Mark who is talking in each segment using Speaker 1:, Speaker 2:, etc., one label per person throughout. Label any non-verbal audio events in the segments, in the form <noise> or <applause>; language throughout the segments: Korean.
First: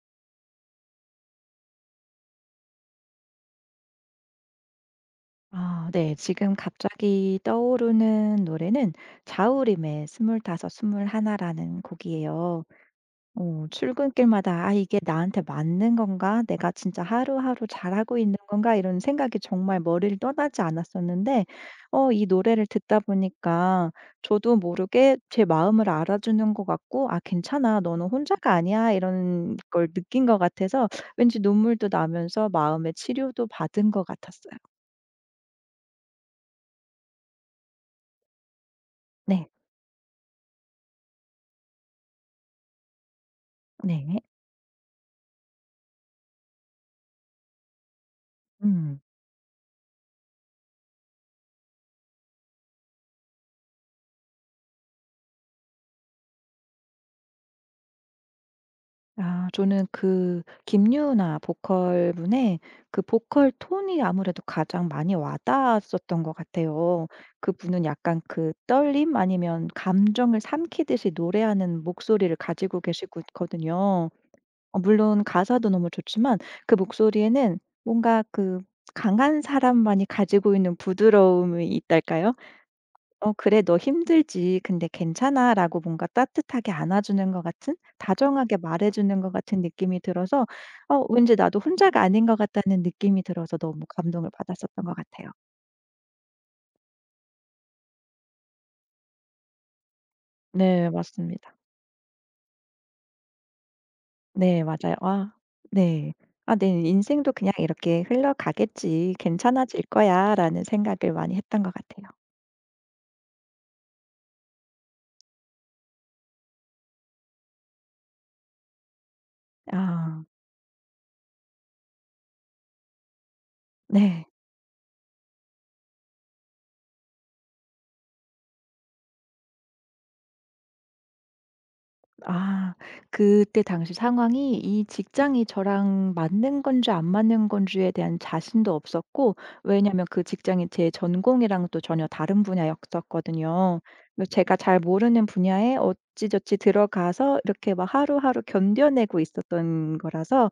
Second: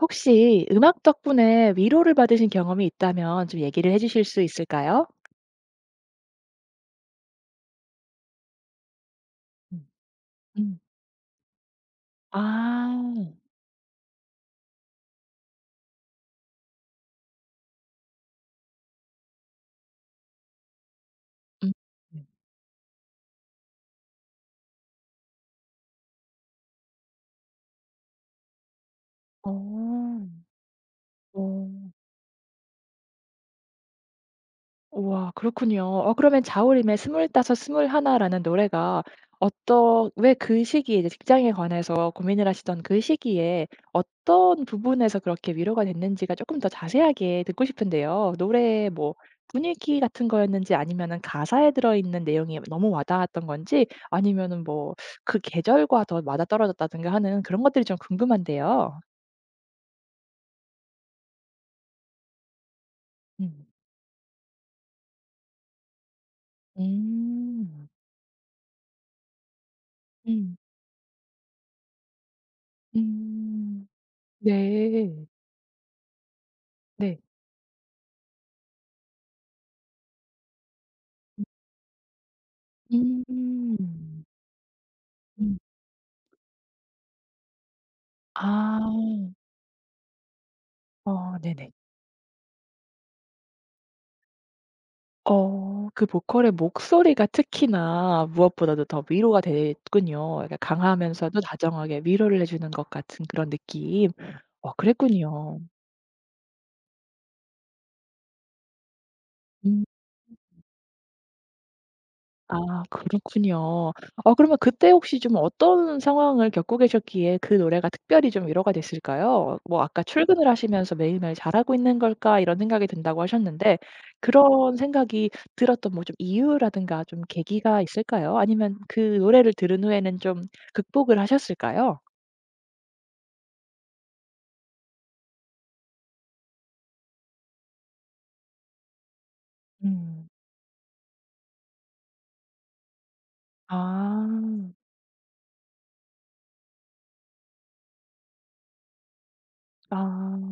Speaker 1: 혹시 음악 덕분에 위로를 받으신 경험이 있다면 좀 얘기를 해 주실 수 있을까요?
Speaker 2: 아 네. 지금 갑자기 떠오르는 노래는
Speaker 1: 음.
Speaker 2: 자우림의 스물다섯
Speaker 1: 음.
Speaker 2: 스물하나 라는 곡이에요.
Speaker 1: 아.
Speaker 2: 출근길마다 '아 이게 나한테 맞는 건가? 내가 진짜 하루하루 잘하고 있는 건가?' 이런 생각이 정말 머리를 떠나지 않았었는데
Speaker 1: 음. 네.
Speaker 2: 이 노래를 듣다 보니까 저도 모르게 제 마음을 알아주는 것 같고 '아 괜찮아. 너는 혼자가 아니야.' 이런 걸 느낀
Speaker 1: 어.
Speaker 2: 것 같아서 왠지
Speaker 1: 어.
Speaker 2: 눈물도 나면서 마음의 치료도 받은 것 같았어요.
Speaker 1: 우와, 그렇군요. 어 그러면 자우림의 스물다섯 스물하나 라는 노래가
Speaker 2: 네.
Speaker 1: 어떤, 왜 그 시기에 이제 직장에 관해서 고민을 하시던 그 시기에
Speaker 2: 네.
Speaker 1: 어떤 부분에서 그렇게 위로가 됐는지가 조금 더 자세하게 듣고 싶은데요. 노래의
Speaker 2: 음.
Speaker 1: 뭐 분위기 같은 거였는지 아니면은 가사에 들어있는 내용이 너무 와 닿았던 건지 아니면은 뭐 그 계절과 더 맞아떨어졌다든가 하는 그런 것들이 좀 궁금한데요.
Speaker 2: 아 저는 그 김유나 보컬분의 그 보컬
Speaker 1: 음.
Speaker 2: 톤이 아무래도 가장 많이 와 닿았었던 것 같아요. 그분은
Speaker 1: 음.
Speaker 2: 약간 그 떨림 아니면 감정을
Speaker 1: 음.
Speaker 2: 삼키듯이 노래하는 목소리를 가지고 계시
Speaker 1: 음.
Speaker 2: 거든요. 물론
Speaker 1: 네.
Speaker 2: 가사도 너무 좋지만 그
Speaker 1: 네.
Speaker 2: 목소리에는 뭔가 그 강한 사람만이 가지고 있는 부드러움이 있달까요? 어 "그래 너
Speaker 1: 음.
Speaker 2: 힘들지. 근데
Speaker 1: 음.
Speaker 2: 괜찮아."라고 뭔가 따뜻하게 안아주는 것 같은 다정하게
Speaker 1: 아.
Speaker 2: 말해주는 것 같은 느낌이 들어서 왠지
Speaker 1: 어
Speaker 2: 나도
Speaker 1: 네네.
Speaker 2: 혼자가 아닌 것 같다는 느낌이 들어서 너무 감동을 받았었던 것 같아요.
Speaker 1: 어 그 보컬의 목소리가 특히나 무엇보다도 더 위로가 됐군요. 약간
Speaker 2: 네
Speaker 1: 강하면서도
Speaker 2: 맞습니다.
Speaker 1: 다정하게 위로를 해 주는 것 같은 그런 느낌.
Speaker 2: 네
Speaker 1: 어
Speaker 2: 맞아요. 아
Speaker 1: 그랬군요.
Speaker 2: 네. 아 내 인생도 그냥 이렇게 흘러가겠지. 괜찮아질
Speaker 1: 음.
Speaker 2: 거야.'라는 생각을 많이 했던 것 같아요.
Speaker 1: 아 그렇군요. 아 그러면 그때 혹시 좀 어떤 상황을 겪고 계셨기에 그 노래가 특별히 좀 위로가 됐을까요? 뭐 아까
Speaker 2: 아
Speaker 1: 출근을 하시면서 '매일매일 잘하고 있는 걸까?' 이런 생각이 든다고 하셨는데,
Speaker 2: 네.
Speaker 1: 그런 생각이 들었던 뭐 좀 이유라든가 좀 계기가 있을까요? 아니면 그 노래를 들은 후에는 좀 극복을 하셨을까요?
Speaker 2: 아. 그때 당시 상황이 이 직장이 저랑 맞는 건지 안 맞는 건지에 대한 자신도 없었고 왜냐면 그
Speaker 1: 음.
Speaker 2: 직장이 제 전공이랑 또 전혀 다른 분야였었거든요.
Speaker 1: 아.
Speaker 2: 그래서 제가 잘 모르는 분야에 어찌저찌 들어가서 이렇게 막 하루하루 견뎌내고 있었던
Speaker 1: 아.
Speaker 2: 거라서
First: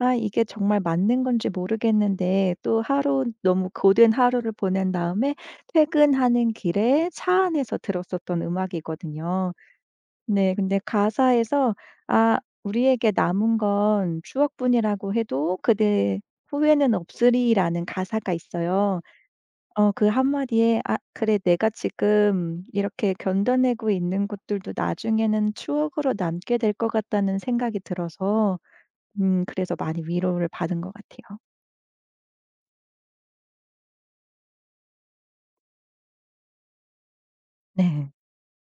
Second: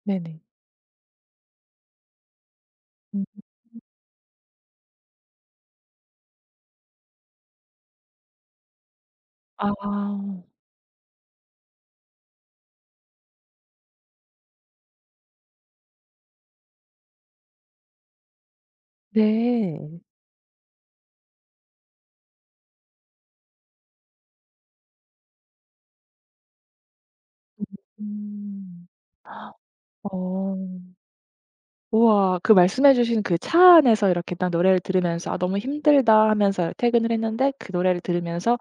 Speaker 2: '아
Speaker 1: 네네.
Speaker 2: 이게 정말 맞는 건지 모르겠는데' 또
Speaker 1: 음.
Speaker 2: 하루 너무 고된 하루를 보낸 다음에 퇴근하는 길에 차 안에서 들었었던 음악이거든요.
Speaker 1: 아.
Speaker 2: 네. 근데 가사에서 "아 우리에게 남은 건 추억뿐이라고 해도 그대 후회는 없으리."라는 가사가 있어요.
Speaker 1: 네.
Speaker 2: 그 한마디에 '아 그래 내가 지금 이렇게 견뎌내고 있는 것들도 나중에는 추억으로 남게 될 것 같다.'는 생각이 들어서
Speaker 1: 음.
Speaker 2: 그래서 많이 위로를
Speaker 1: 어.
Speaker 2: 받은 것 같아요.
Speaker 1: 우와. 그 말씀해 주신 그 차 안에서 이렇게 딱 노래를 들으면서 '아 너무 힘들다.' 하면서 퇴근을 했는데, 그 노래를
Speaker 2: 네.
Speaker 1: 들으면서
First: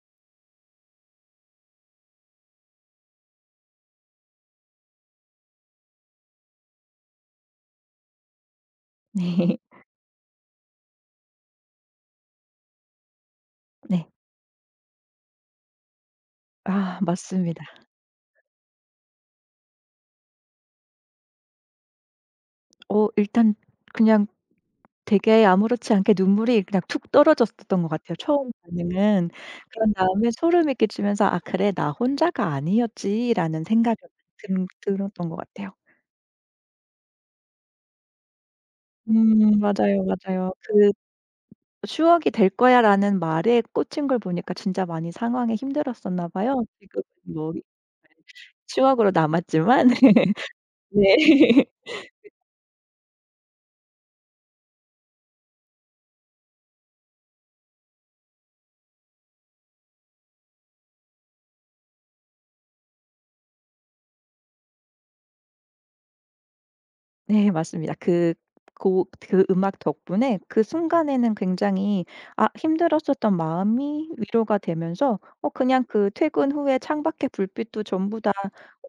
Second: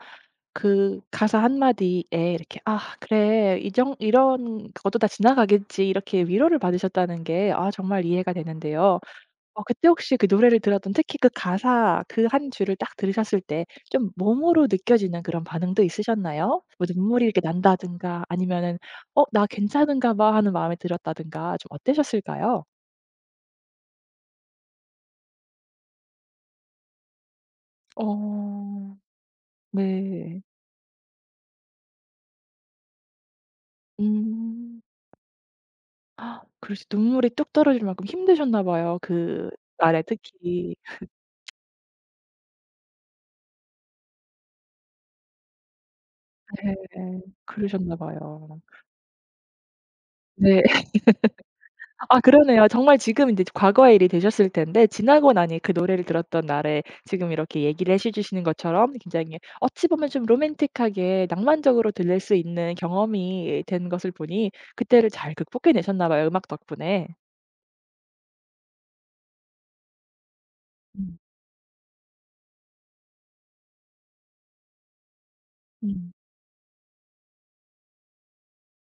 Speaker 1: 그 가사 한 마디에 이렇게 '아 그래. 이정 이런 것도 다 지나가겠지.' 이렇게 위로를 받으셨다는 게 아 정말 이해가 되는데요.
Speaker 2: <laughs> 네.
Speaker 1: 어 그때 혹시 그 노래를 들었던, 특히 그 가사 그 한 줄을 딱 들으셨을 때
Speaker 2: 네.
Speaker 1: 좀 몸으로 느껴지는 그런 반응도 있으셨나요? 뭐
Speaker 2: 아
Speaker 1: 눈물이 이렇게
Speaker 2: 맞습니다.
Speaker 1: 난다든가 아니면은 '어 나 괜찮은가 봐.' 하는 마음이 들었다든가, 좀 어떠셨을까요?
Speaker 2: 일단 그냥 되게 아무렇지 않게 눈물이 그냥 툭 떨어졌었던 것 같아요 처음
Speaker 1: 어.
Speaker 2: 반응은. 그런 다음에
Speaker 1: 네.
Speaker 2: 소름이 끼치면서 '아 그래 나 혼자가 아니었지.'라는 생각이 든
Speaker 1: 음.
Speaker 2: 들었던 것 같아요.
Speaker 1: 그러시 눈물이 뚝 떨어질 만큼 힘드셨나 봐요. 그날에
Speaker 2: 맞아요, 맞아요.
Speaker 1: 특히.
Speaker 2: 그 '추억이 될 거야.'라는 말에 꽂힌 걸 보니까 진짜 많이 상황이 힘들었었나 봐요.
Speaker 1: 네.
Speaker 2: 지금 뭐 네
Speaker 1: 그러셨나 봐요.
Speaker 2: 추억으로 남았지만.
Speaker 1: 네.
Speaker 2: <laughs> 네.
Speaker 1: 아 그러네요. 정말 지금 인제 과거의 일이 되셨을 텐데 지나고 나니, 그 노래를 들었던 날에 지금 이렇게 얘기를 해시 주시는 것처럼 굉장히, 어찌 보면 좀 로맨틱하게 낭만적으로 들릴 수 있는 경험이 된 것을 보니 그때를 잘 극복해 내셨나 봐요, 음악 덕분에.
Speaker 2: 네 맞습니다. 그 음악 덕분에 그
Speaker 1: 음.
Speaker 2: 순간에는 굉장히 아 힘들었었던 마음이 위로가 되면서 그냥 그
Speaker 1: 음.
Speaker 2: 퇴근 후에 창밖에 불빛도 전부 다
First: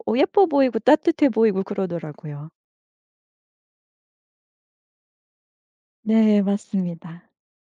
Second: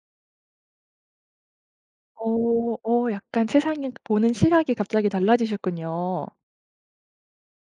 Speaker 2: 예뻐 보이고 따뜻해 보이고 그러더라고요.
Speaker 1: 어. 어 약간 세상을 보는 시각이 갑자기 달라지셨군요.
Speaker 2: 네 맞습니다.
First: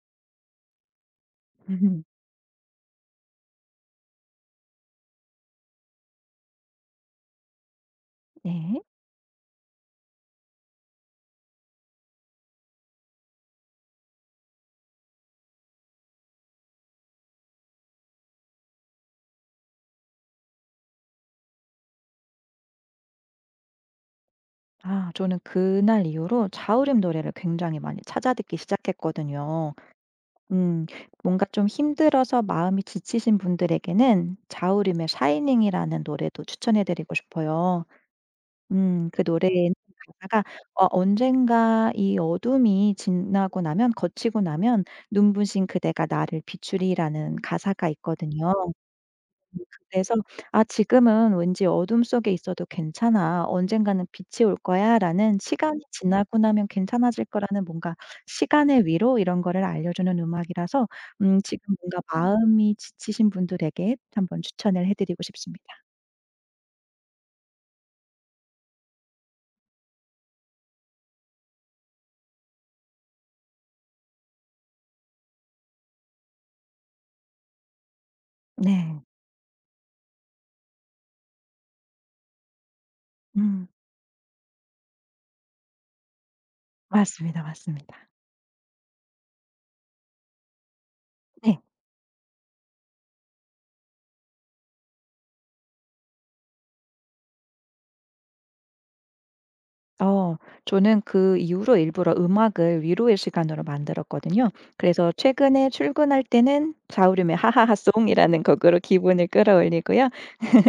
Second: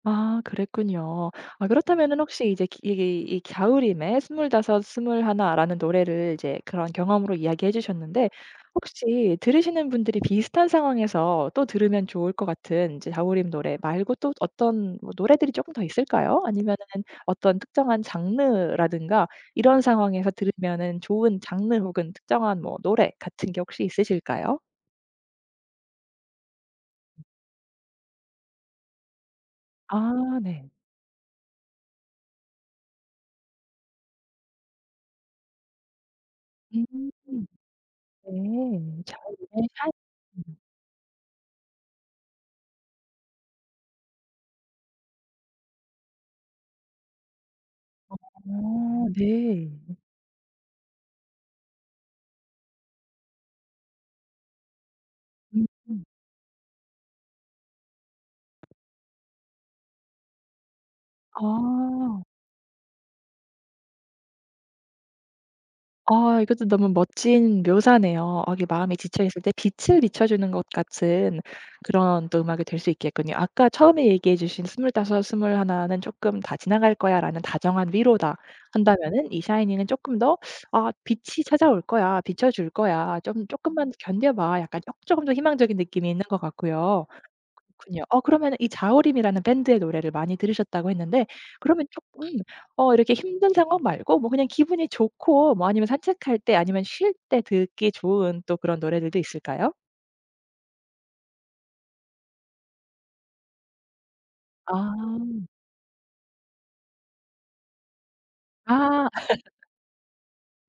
Speaker 1: 아 그랬군요. 아 그렇다면은
Speaker 2: <laughs>
Speaker 1: 혹시 이제 기 이 이 겨울임의 스물다섯 스물하나" 라는 노래를 이제 그런 경험으로 이야기해 주셨는데,
Speaker 2: 네.
Speaker 1: 혹시 들으시는 분들이 비슷한 상황에서 또 들으면 좋을 것 같은 이제 "겨울임" 노래 말고 또 어떤 뭐 노래들이 조금 더 있을까요? 아니면은 어떤 특정한 장르라든가, 이런 상황에서 들으면은 좋은 장르 혹은 특정한 뭐 노래 같은 게 혹시 있으실까요?
Speaker 2: 아 저는 그날 이후로 자우림 노래를 굉장히 많이 찾아 듣기 시작했거든요.
Speaker 1: 아 네.
Speaker 2: 음 뭔가 좀 힘들어서 마음이 지치신 분들에게는 자우림의 '샤이닝'이라는 노래도 추천해
Speaker 1: 음
Speaker 2: 드리고 싶어요.
Speaker 1: 네. 겨
Speaker 2: 그
Speaker 1: 의
Speaker 2: 노래에는
Speaker 1: 샤인.
Speaker 2: 가사가
Speaker 1: 음.
Speaker 2: "언젠가 이 어둠이 지나고 나면 거치고 나면 눈부신 그대가 나를 비추리."라는 가사가 있거든요.
Speaker 1: 어 네.
Speaker 2: 그래서 아 지금은 왠지 어둠 속에 있어도 괜찮아. 언젠가는 빛이 올 거야라는 시간이
Speaker 1: 음.
Speaker 2: 지나고 나면 괜찮아질 거라는 뭔가 시간의 위로 이런 거를 알려주는 음악이라서 지금 뭔가
Speaker 1: 아.
Speaker 2: 마음이 지치신 분들에게 한번 추천을 해 드리고 싶습니다.
Speaker 1: 아 이것도 너무 멋진 묘사네요. 아 이게 마음이 지쳐 있을 때 빛을 비춰 주는 것 같은, 그런 또 음악이 될 수 있겠군요. 아까 처음에 얘기해 주신 "스물다섯, 스물하나 는 쪼끔 다 지나갈 거야."라는 다정한 위로다
Speaker 2: 네.
Speaker 1: 한다면은, 이 샤이니는 쪼끔 더 '아 빛이 찾아올 거야. 비춰 줄 거야. 좀
Speaker 2: 음
Speaker 1: 쪼끔만 견뎌 봐.' 약간 쪼 쪼금 더 희망적인 느낌이 있는 것 같고요.
Speaker 2: 맞습니다,
Speaker 1: 그렇군요.
Speaker 2: 맞습니다.
Speaker 1: 어 그러면은 이 자우림이라는 밴드의 노래를 많이 들으셨다고 했는데,
Speaker 2: 네.
Speaker 1: 그러면 쪼끔 어 이렇게 힘든 상황 말고 뭐 그냥 기분이 좋고, 뭐 아니면 산책할 때, 아니면 쉴 때 듣기 좋은 또 그런 노래들도 있을까요?
Speaker 2: 어. 저는 그 이후로 일부러 음악을 위로의 시간으로 만들었거든요. 그래서
Speaker 1: 아.
Speaker 2: 최근에 출근할 때는 자우림의 하하하송이라는 곡으로
Speaker 1: 아
Speaker 2: 기분을 끌어올리고요.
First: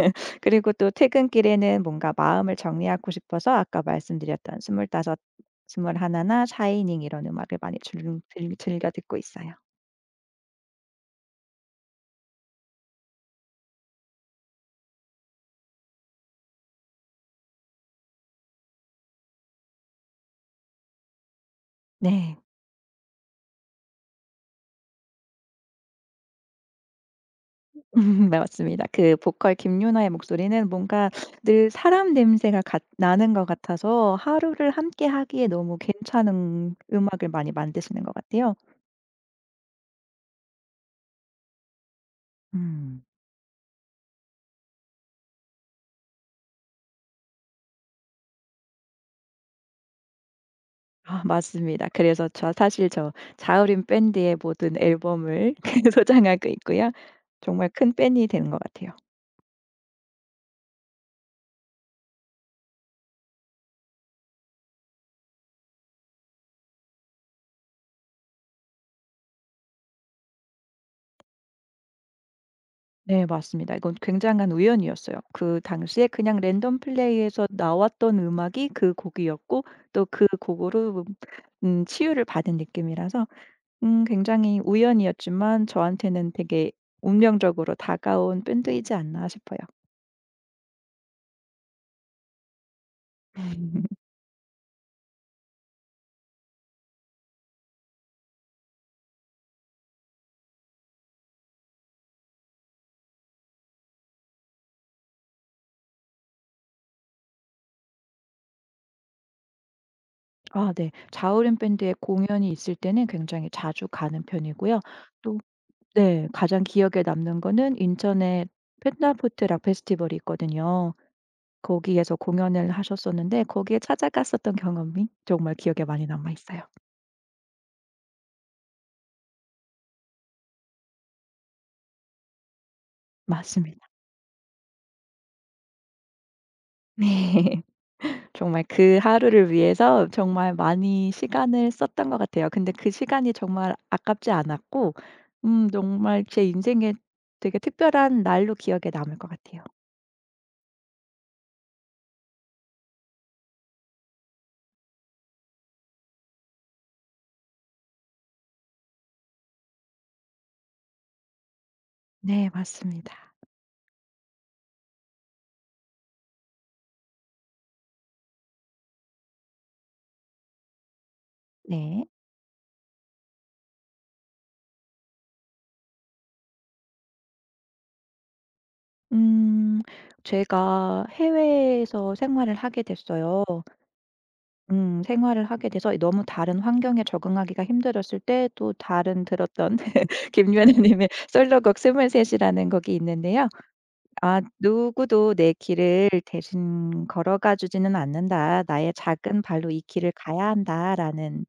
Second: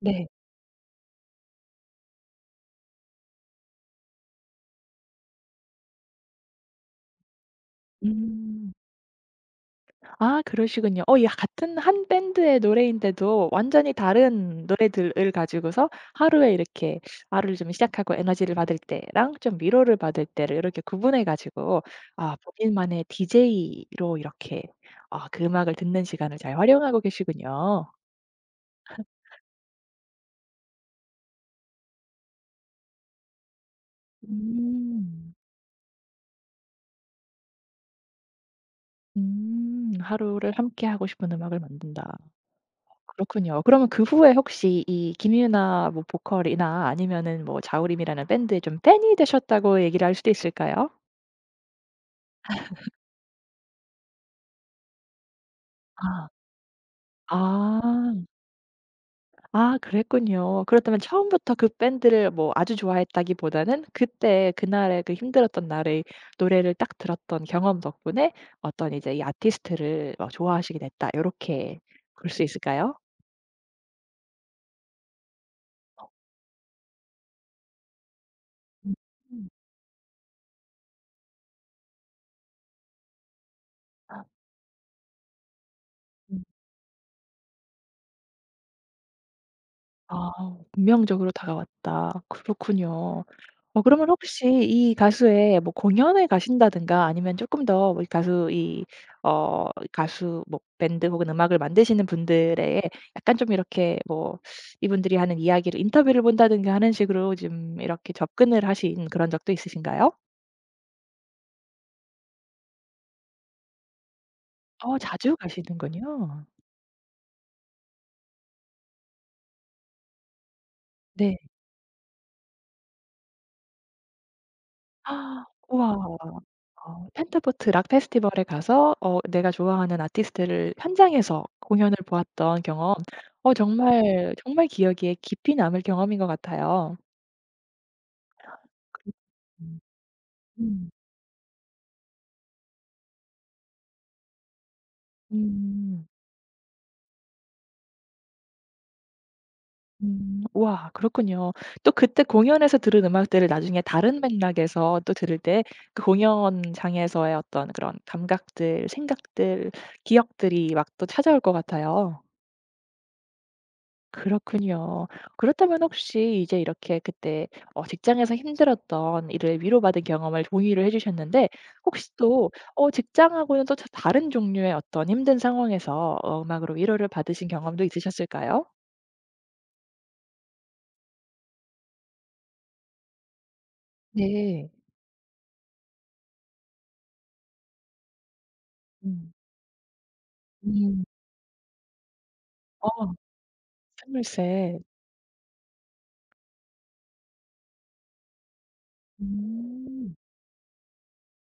Speaker 1: 네.
Speaker 2: 그리고 또 퇴근길에는 뭔가 마음을 정리하고 싶어서 아까 말씀드렸던 스물다섯, 스물하나 샤이닝 이런 음악을 많이 즐 즐
Speaker 1: 음.
Speaker 2: 즐겨 듣고 있어요.
Speaker 1: 아 그러시군요. 어 이 같은 한 밴드의 노래인데도 완전히 다른 노래들을 가지고서 하루에 이렇게, 하루를 좀 시작하고 에너지를 받을 때랑 좀 위로를 받을 때를 이렇게 구분해 가지고 아
Speaker 2: 네.
Speaker 1: 본인만의 디제이로 이렇게 아 그 음악을 듣는 시간을 잘 활용하고 계시군요.
Speaker 2: 네 맞습니다. 그 보컬 김유나의 목소리는 뭔가 늘 사람 냄새가 같 나는 것 같아서 하루를 함께
Speaker 1: 음.
Speaker 2: 하기에 너무 괜찮은 음악을 많이 만드시는 것 같아요.
Speaker 1: 음. 하루를 함께하고 싶은 음악을 만든다.
Speaker 2: 음.
Speaker 1: 그렇군요. 그러면 그 후에 혹시 이 김유나 뭐 보컬이나 아니면은 뭐 자우림이라는 밴드의 좀 팬이 되셨다고 얘기를 할 수도 있을까요?
Speaker 2: 아 맞습니다. 그래서 사실 저 자우림 밴드의 모든 앨범을 <laughs>
Speaker 1: 아.
Speaker 2: 소장하고 있고요. 정말 큰
Speaker 1: 아.
Speaker 2: 팬이 되는 것 같아요.
Speaker 1: 아 그랬군요. 그렇다면 처음부터 그 밴드를 뭐 아주 좋아했다기보다는, 그때 그날의 그 힘들었던 날의 노래를 딱 들었던 경험 덕분에 어떤 이제 이 아티스트를 어 좋아하시게 됐다 요렇게 볼 수 있을까요?
Speaker 2: 네 맞습니다. 이건 굉장한 우연이었어요. 그 당시에 그냥 랜덤 플레이에서 나왔던 음악이
Speaker 1: 음.
Speaker 2: 그
Speaker 1: 음.
Speaker 2: 곡이었고 또 그 곡으로 치유를 받은 느낌이라서
Speaker 1: 아.
Speaker 2: 굉장히 우연이었지만 저한테는
Speaker 1: 음.
Speaker 2: 되게 운명적으로 다가온 밴드이지 않나 싶어요.
Speaker 1: 아 운명적으로 다가왔다. 그렇군요. 어 그러면
Speaker 2: <laughs>
Speaker 1: 혹시 이 가수의 뭐 공연을 가신다든가 아니면 조금 더뭐 가수 이 어 가수 뭐 밴드 혹은 음악을 만드시는 분들의 약간 좀 이렇게, 뭐 이분들이 하는 이야기를 인터뷰를 본다든가 하는 식으로 좀 이렇게 접근을 하신 그런 적도 있으신가요?
Speaker 2: 아 네. 자우림 밴드의 공연이 있을 때는 굉장히 자주 가는 편이고요.
Speaker 1: 어 자주
Speaker 2: 또 네
Speaker 1: 가시는군요.
Speaker 2: 가장 기억에 남는 거는 인천에 펜타포트 락 페스티벌이 있거든요.
Speaker 1: 네.
Speaker 2: 거기에서 공연을 하셨었는데 거기에 찾아갔었던 경험이
Speaker 1: 아
Speaker 2: 정말 기억에
Speaker 1: 우와.
Speaker 2: 많이 남아 있어요.
Speaker 1: 어 펜타포트 락 페스티벌에 가서 어 내가 좋아하는 아티스트를 현장에서 공연을 보았던 경험, 어
Speaker 2: 맞습니다.
Speaker 1: 정말, 정말 기억에 깊이 남을 경험인 것 같아요.
Speaker 2: 네. <laughs> 정말 그
Speaker 1: 그렇군요.
Speaker 2: 하루를 위해서 정말
Speaker 1: 음.
Speaker 2: 많이 시간을 썼던 것 같아요. 근데 그 시간이 정말 아깝지 않았고
Speaker 1: 음.
Speaker 2: 정말 제 인생에 되게 특별한 날로 기억에 남을 것 같아요.
Speaker 1: 음. 우와 그렇군요. 또 그때 공연에서 들은 음악들을 나중에 다른 맥락에서 또 들을 때, 그 공연장에서의 어떤 그런 감각들, 생각들, 기억들이 막 또 찾아올 것 같아요.
Speaker 2: 네 맞습니다.
Speaker 1: 그렇군요. 그렇다면 혹시 이제 이렇게 그때 어 직장에서 힘들었던 일을 위로받은 경험을 공유를 해 주셨는데,
Speaker 2: 네.
Speaker 1: 혹시 또 어 직장하고는 또 다른 종류의 어떤 힘든 상황에서 어 음악으로 위로를 받으신 경험도 있으셨을까요?
Speaker 2: 음 제가 해외에서 생활을 하게 됐어요.
Speaker 1: 네.
Speaker 2: 생활을 하게 돼서 너무 다른 환경에 적응하기가 힘들었을 때 또 다른
Speaker 1: 음.
Speaker 2: 들었던 <laughs> 김연아
Speaker 1: 음.
Speaker 2: 님의 솔로곡 스물셋 이라는 <laughs> 곡이
Speaker 1: 어
Speaker 2: 있는데요. 아
Speaker 1: 스물셋.
Speaker 2: "누구도 내 길을 대신 걸어가 주지는 않는다. 나의 작은 발로 이 길을
Speaker 1: 음.
Speaker 2: 가야 한다."라는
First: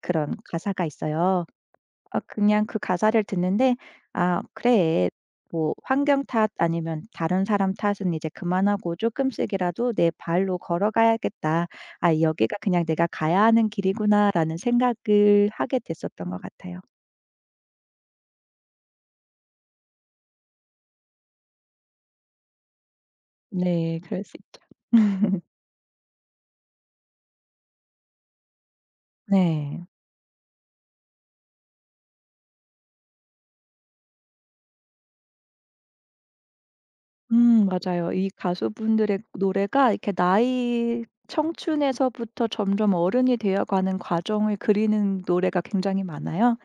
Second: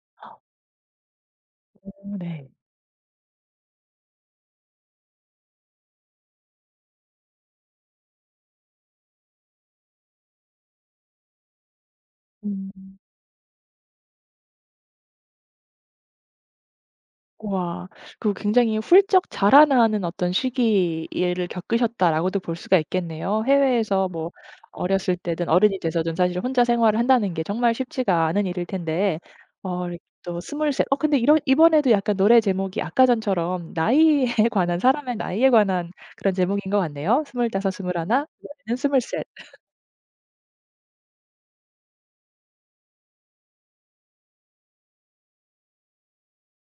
Speaker 2: 그런 가사가 있어요.
Speaker 1: 오.
Speaker 2: 아
Speaker 1: 네.
Speaker 2: 그냥 그 가사를 듣는데 '아 그래. 뭐 환경 탓 아니면 다른 사람 탓은 이제 그만하고 조금씩이라도 내 발로 걸어가야겠다. 아 여기가 그냥
Speaker 1: 음.
Speaker 2: 내가 가야 하는 길이구나.'라는 생각을 하게 됐었던 것 같아요.
Speaker 1: 와. 그 굉장히 훌쩍 자라나는 어떤 시기를 겪으셨다라고도 볼 수가 있겠네요.
Speaker 2: 네.
Speaker 1: 해외에서,
Speaker 2: 그럴
Speaker 1: 뭐
Speaker 2: 수 있죠.
Speaker 1: 어렸을
Speaker 2: <laughs>
Speaker 1: 때든 어른이 돼서든 사실 혼자 생활을 한다는 게 정말 쉽지가 않은 일일 텐데,
Speaker 2: 네.
Speaker 1: 어 이렇게 또 스물셋. 어 근데 이런, 이번에도 약간 노래 제목이 아까 전처럼 나이에 <laughs> 관한, 사람의 나이에 관한 그런 제목인 것 같네요. 스물하
Speaker 2: 맞아요.
Speaker 1: 나
Speaker 2: 이
Speaker 1: 이번에는 스물
Speaker 2: 가수분들의 노래가 이렇게 나이 청춘에서부터 점점 어른이 되어 가는 과정을 그리는 노래가 굉장히 많아요.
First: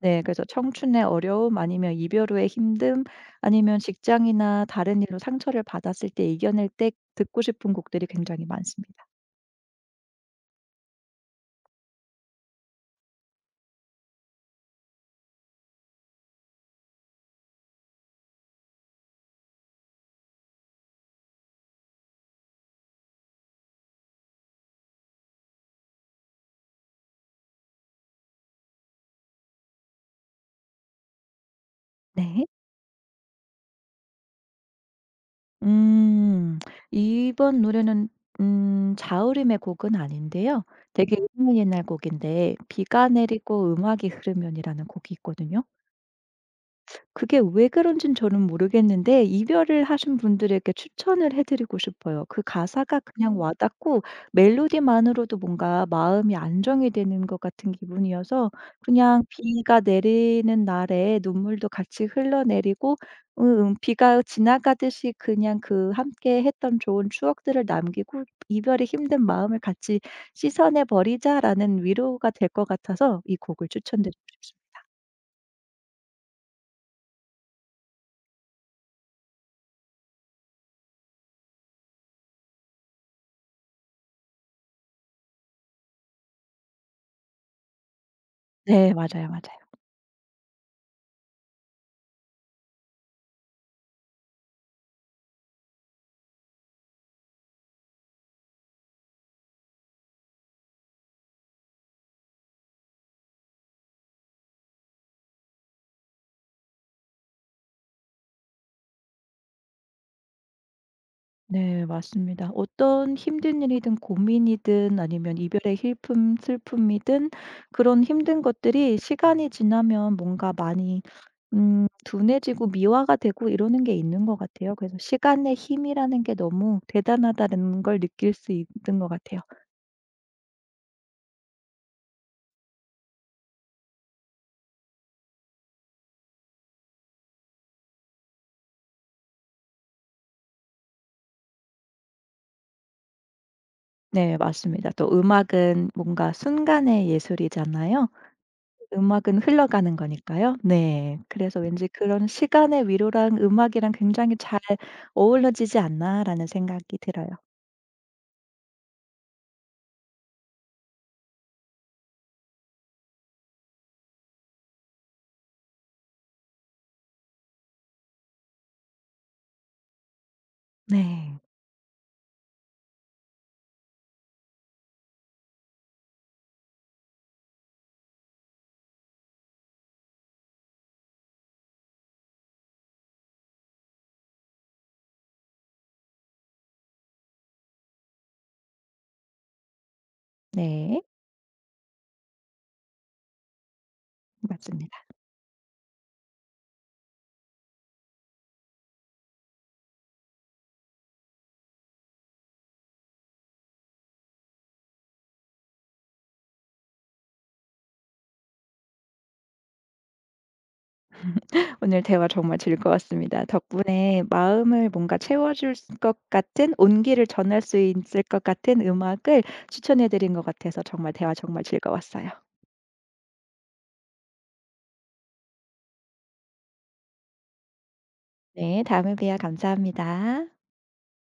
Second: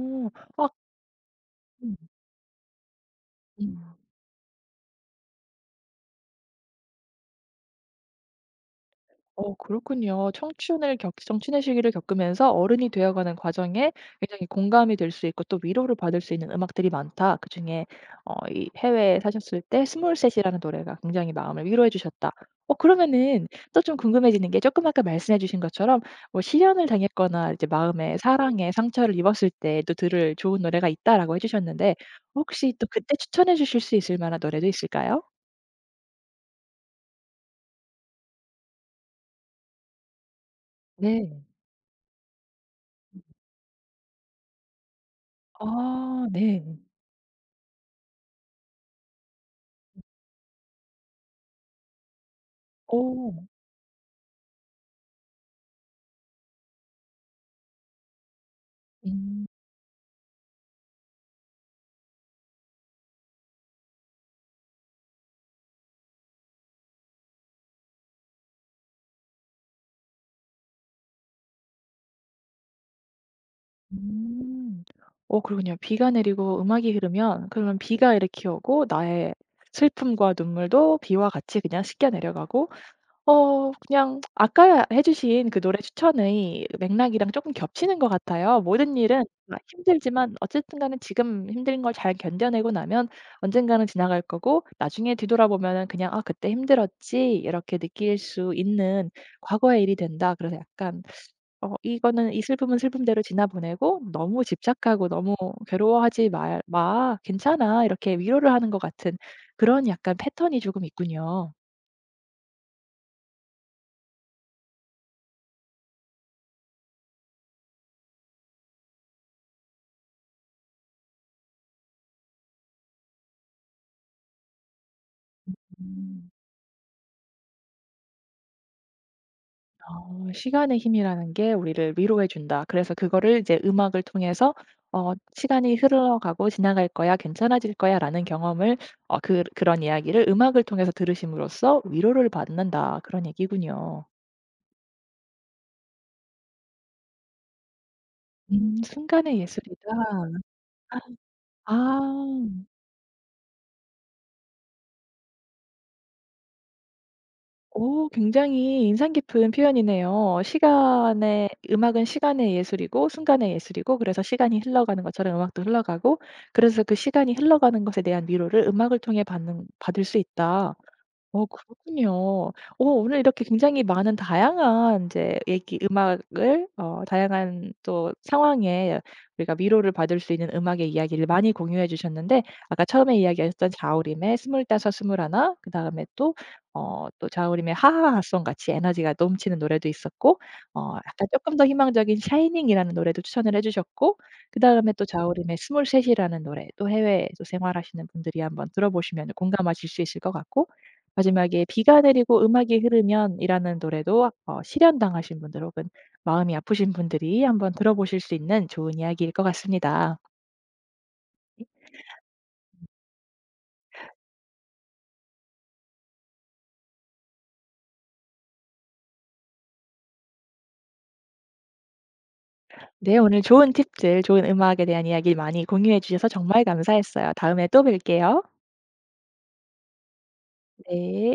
Speaker 2: 네. 그래서
Speaker 1: 아
Speaker 2: 청춘의 어려움 아니면
Speaker 1: 음
Speaker 2: 이별 후의 힘듦 아니면
Speaker 1: 음.
Speaker 2: 직장이나 다른 일로 상처를 받았을 때 이겨낼 때 듣고 싶은 곡들이 굉장히 많습니다.
Speaker 1: 어 그렇군요. 청춘을 겪 청춘의 시기를 겪으면서 어른이 되어가는 과정에 굉장히 공감이 될 수 있고 또 위로를 받을 수 있는 음악들이 많다. 그중에 어 이 해외에 사셨을 때 스몰셋이라는 노래가 굉장히 마음을 위로해 주셨다. 어 그러면은 또 좀 궁금해지는 게, 조금 아까 말씀해 주신 것처럼 뭐 실연을 당했거나 이제 마음에 사랑에 상처를 입었을 때도 들을 좋은 노래가 있다라고 해 주셨는데,
Speaker 2: 네.
Speaker 1: 혹시 또 그때 추천해 주실 수 있을 만한 노래도 있을까요?
Speaker 2: 음. 이번 노래는 자우림의 곡은 아닌데요. 되게
Speaker 1: 네.
Speaker 2: 옛날, 옛날 곡인데 비가 내리고 음악이 흐르면이라는 곡이 있거든요.
Speaker 1: 아 네.
Speaker 2: 그게 왜 그런진 저는 모르겠는데 이별을 하신 분들에게 추천을 해 드리고 싶어요. 그 가사가
Speaker 1: 오.
Speaker 2: 그냥 와 닿고 멜로디만으로도 뭔가 마음이 안정이 되는 것 같은 기분이어서 그냥
Speaker 1: 음.
Speaker 2: 비가 내리는 날에 눈물도 같이 흘러내리고 비가 지나가듯이 그냥 그 함께 했던 좋은 추억들을 남기고 이별이 힘든 마음을 같이 씻어내 버리자.'라는 위로가 될 것 같아서 이 곡을 추천드리고 싶습니다.
Speaker 1: 음. 어 그러군요. 비가 내리고 음악이 흐르면, 그러면 비가 이렇게 오고 나의 슬픔과 눈물도 비와 같이 그냥 씻겨 내려가고, 어 그냥 아까 해 주신 그 노래 추천의 맥락이랑 조금 겹치는 것 같아요.
Speaker 2: 네.
Speaker 1: 모든 일은
Speaker 2: 맞아요,
Speaker 1: 아
Speaker 2: 맞아요.
Speaker 1: 힘들지만 어쨌든 간에 지금 힘든 걸 잘 견뎌내고 나면 언젠가는 지나갈 거고, 나중에 뒤돌아보면은 그냥 '아 그때 힘들었지.' 이렇게 느낄 수 있는 과거의 일이 된다. 그래서 약간 어 이거는 이 슬픔은 슬픔대로 지나 보내고 너무 집착하고 너무 "괴로워하지 말 마. 괜찮아." 이렇게 위로를 하는 것 같은 그런 약간 패턴이 조금 있군요.
Speaker 2: 네 맞습니다. 어떤 힘든 일이든 고민이든 아니면 이별의 슬픔이든 그런 힘든 것들이 시간이 지나면 뭔가 많이 둔해지고 미화가 되고 이러는 게 있는 것 같아요. 그래서 '시간의 힘이라는
Speaker 1: 음.
Speaker 2: 게 너무 대단하다.'는 걸 느낄 수 있는 것 같아요.
Speaker 1: 어 시간의 힘이라는 게 우리를 위로해 준다. 그래서 그거를 이제 음악을 통해서 어 '시간이 흘러가고 지나갈 거야. 괜찮아질 거야.'라는 경험을, 어 그 그런 이야기를 음악을 통해서 들으심으로써 위로를 받는다. 그런 얘기군요.
Speaker 2: 네 맞습니다. 또 음악은 뭔가 순간의 예술이잖아요.
Speaker 1: 음. 순간의
Speaker 2: 음악은
Speaker 1: 예술이다.
Speaker 2: 흘러가는 거니까요. 네. 그래서 왠지 그런
Speaker 1: 아.
Speaker 2: '시간의 위로랑 음악이랑 굉장히 잘 어우러지지 않나.'라는 생각이 들어요.
Speaker 1: 오 굉장히 인상 깊은 표현이네요. 시간의 음악은 시간의 예술이고 순간의 예술이고, 그래서 시간이 흘러가는 것처럼 음악도 흘러가고, 그래서 그 시간이 흘러가는 것에 대한 위로를 음악을 통해 받는 받을 수 있다.
Speaker 2: 네.
Speaker 1: 어 그렇군요. 어 오늘 이렇게 굉장히 많은, 다양한 이제 얘기, 음악을 어 다양한 또 상황에 우리가 위로를 받을 수 있는 음악의 이야기를 많이 공유해 주셨는데, 아까 처음에 이야기하셨던 자우림의 스물다섯 스물하나, 그다음에 또 어 또 자우림의 하하하송 같이 에너지가 넘치는 노래도 있었고, 어
Speaker 2: 네.
Speaker 1: 약간 조금 더 희망적인 샤이닝이라는 노래도 추천을 해 주셨고, 그다음에 또
Speaker 2: 맞습니다.
Speaker 1: 자우림의 스물셋이라는 노래, 또 해외에 서 생활하시는 분들이 한번 들어보시면 공감하실 수 있을 것 같고, 마지막에 비가 내리고 음악이 흐르면이라는 노래도 어 실연당하신 분들 혹은 마음이 아프신 분들이 한번 들어보실 수 있는 좋은 이야기일 것 같습니다.
Speaker 2: 오늘 대화 정말 즐거웠습니다. 덕분에 마음을 뭔가 채워줄 수- 것 같은 온기를 전할 수 있을 것 같은 음악을 추천해 드린 것 같아서 정말 대화 정말 즐거웠어요.
Speaker 1: 네 오늘 좋은 팁들, 좋은 음악에 대한 이야기 많이 공유해 주셔서 정말 감사했어요. 다음에 또 뵐게요.
Speaker 2: 네. 다음에 봬요. 감사합니다.
Speaker 1: 네.